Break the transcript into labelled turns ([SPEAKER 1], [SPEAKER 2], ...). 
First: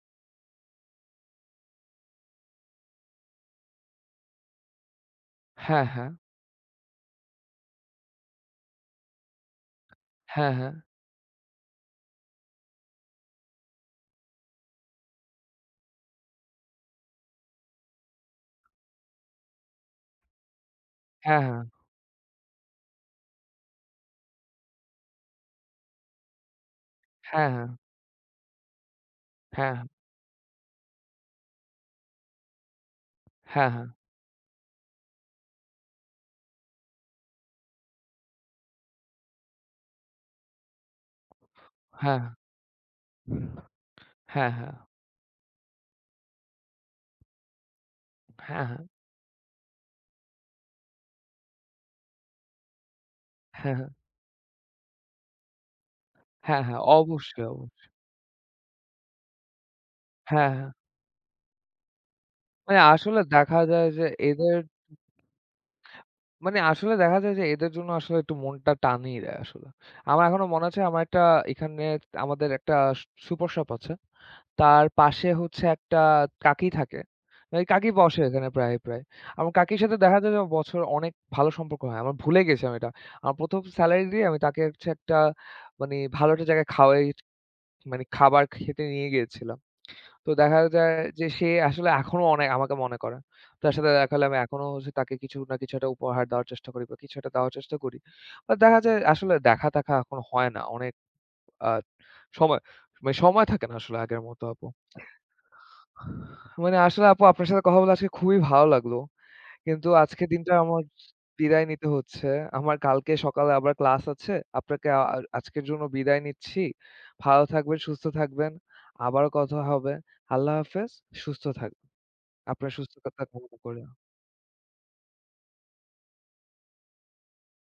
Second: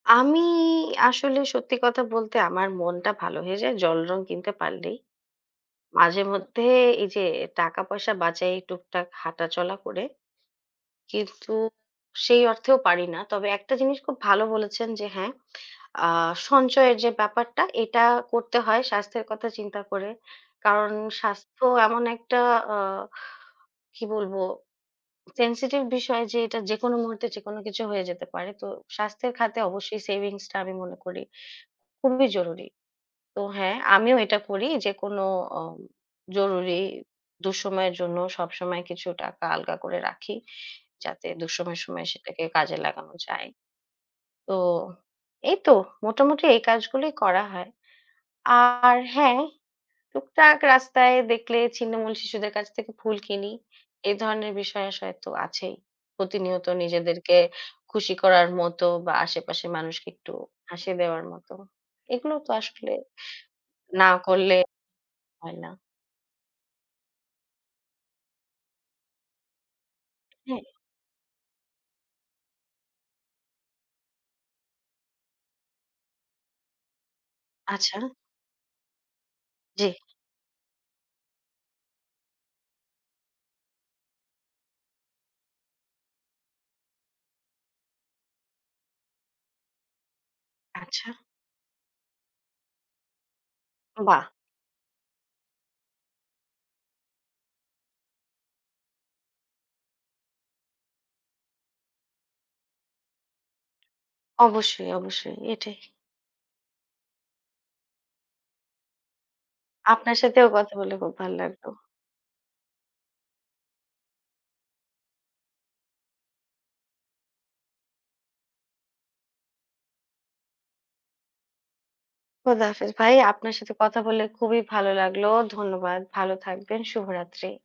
[SPEAKER 1] আমিই আসলে সত্যি কথা বলতে আমার মনটা ভালো হয়ে যায় জলরঙ কিনতে পারলেই।
[SPEAKER 2] হ্যাঁ, হ্যাঁ।
[SPEAKER 1] মাঝে মধ্যে এই যে টাকা পয়সা বাঁচাই টুকটাক হাঁটাচলা করে।
[SPEAKER 2] হ্যাঁ, হ্যাঁ।
[SPEAKER 1] কিন্তু সেই অর্থেও পারি না। তবে একটা জিনিস খুব ভালো বলেছেন যে হ্যাঁ, আ সঞ্চয়ের যে ব্যাপারটা এটা করতে হয় স্বাস্থ্যের কথা চিন্তা করে। কারণ
[SPEAKER 2] হ্যাঁ, হ্যাঁ।
[SPEAKER 1] স্বাস্থ্য এমন একটা, আ কী বলব, sensitive বিষয় যে এটা যেকোনো মুহূর্তে
[SPEAKER 2] হ্যাঁ,
[SPEAKER 1] যেকোনো
[SPEAKER 2] হ্যাঁ।
[SPEAKER 1] কিছু হয়ে যেতে পারে। তো স্বাস্থ্যের খাতে
[SPEAKER 2] হ্যাঁ।
[SPEAKER 1] অবশ্যই savings টা আমি মনে করি খুবই জরুরি। তো
[SPEAKER 2] হ্যাঁ,
[SPEAKER 1] হ্যাঁ,
[SPEAKER 2] হ্যাঁ।
[SPEAKER 1] আমিও এটা করি যে কোনো অ জরুরি দুঃসময়ের জন্য সবসময় কিছু টাকা আলগা করে রাখি, যাতে দুঃসময়ের সময়ে
[SPEAKER 2] হ্যাঁ।
[SPEAKER 1] সেটাকে কাজে লাগানো যায়।
[SPEAKER 2] হ্যাঁ,
[SPEAKER 1] তো
[SPEAKER 2] হ্যাঁ।
[SPEAKER 1] এই তো মোটামুটি এই কাজগুলোই করা হয়।
[SPEAKER 2] হ্যাঁ, হ্যাঁ।
[SPEAKER 1] আর হ্যাঁ, টুকটাক রাস্তায় দেখলে ছিন্নমূল শিশুদের কাছ থেকে ফুল কিনি।
[SPEAKER 2] হ্যাঁ, হ্যাঁ।
[SPEAKER 1] এই ধরনের বিষয় আসয়তো আছেই।
[SPEAKER 2] হ্যাঁ,
[SPEAKER 1] প্রতিনিয়ত
[SPEAKER 2] হ্যাঁ।
[SPEAKER 1] নিজেদেরকে
[SPEAKER 2] অবশ্যই, অবশ্যই।
[SPEAKER 1] খুশি করার মতো বা আশেপাশের মানুষকে একটু
[SPEAKER 2] হ্যাঁ, হ্যাঁ।
[SPEAKER 1] হাসি দেওয়ার মতো। এগুলো তো
[SPEAKER 2] মানে
[SPEAKER 1] আসলে
[SPEAKER 2] আসলে দেখা যায় যে
[SPEAKER 1] না
[SPEAKER 2] এদের
[SPEAKER 1] করলে হয় না।
[SPEAKER 2] মানে আসলে দেখা যায় যে এদের জন্য আসলে একটু মনটা টানিই দেয় আসলে। আমার এখনো
[SPEAKER 1] হ্যাঁ।
[SPEAKER 2] মনে আছে আমার একটা এখানে আমাদের একটা সু সুপার শপ আছে, তার পাশে হচ্ছে একটা কাকি থাকে। ঐ কাকি
[SPEAKER 1] আচ্ছা।
[SPEAKER 2] বসে এখানে প্রায়, প্রায়। আমার কাকির
[SPEAKER 1] জি।
[SPEAKER 2] সাথে দেখা যায় যে বছরে অনেক ভালো সম্পর্ক হয়। আমার ভুলে গেছি আমি ওইটা। আমার প্রথম salary দিয়েই আমি তাকে হচ্ছে একটা মানে ভালো একটা জায়গায় খাওয়াই, মানে খাবার খেতে নিয়ে গিয়েছিলাম। তো দেখা যায়
[SPEAKER 1] আচ্ছা।
[SPEAKER 2] যে সে আসলে এখনো অনেক আমাকে মনে করে। তার সাথে দেখা হলে
[SPEAKER 1] বাহ!
[SPEAKER 2] আমি এখনো হচ্ছে তাকে কিছু না কিছু একটা উপহার দেওয়ার চেষ্টা করি বা কিছু একটা দেওয়ার চেষ্টা করি। বাট দেখা যায় আসলে দেখা-তেখা এখন হয় না। অনেক আ সময় মানে সময় থাকে না আসলে আগের মতো আপু।
[SPEAKER 1] অবশ্যই, অবশ্যই এটাই।
[SPEAKER 2] মানে আসলে আপু আপনার সাথে কথা বলা আজকে খুবই ভালো লাগলো। কিন্তু
[SPEAKER 1] আপনার
[SPEAKER 2] আজকের
[SPEAKER 1] সাথেও
[SPEAKER 2] দিনটা
[SPEAKER 1] কথা
[SPEAKER 2] আমার
[SPEAKER 1] বলে খুব
[SPEAKER 2] বিদায়
[SPEAKER 1] ভাল্লাগলো।
[SPEAKER 2] নিতে হচ্ছে। আমার কালকে সকালে আবার class আছে। আপনাকে আ আর আজকের জন্য বিদায় নিচ্ছি। ভালো থাকবেন, সুস্থ থাকবেন। আবারও কথা হবে। আল্লাহ হাফেজ। সুস্থ থাকুন।
[SPEAKER 1] খোদা
[SPEAKER 2] আপনার
[SPEAKER 1] হাফেজ
[SPEAKER 2] সুস্থতা
[SPEAKER 1] ভাই, আপনার
[SPEAKER 2] কামনা
[SPEAKER 1] সাথে
[SPEAKER 2] করি আমি।
[SPEAKER 1] কথা বলে খুবই ভালো লাগলো। ধন্যবাদ, ভালো থাকবেন। শুভরাত্রি।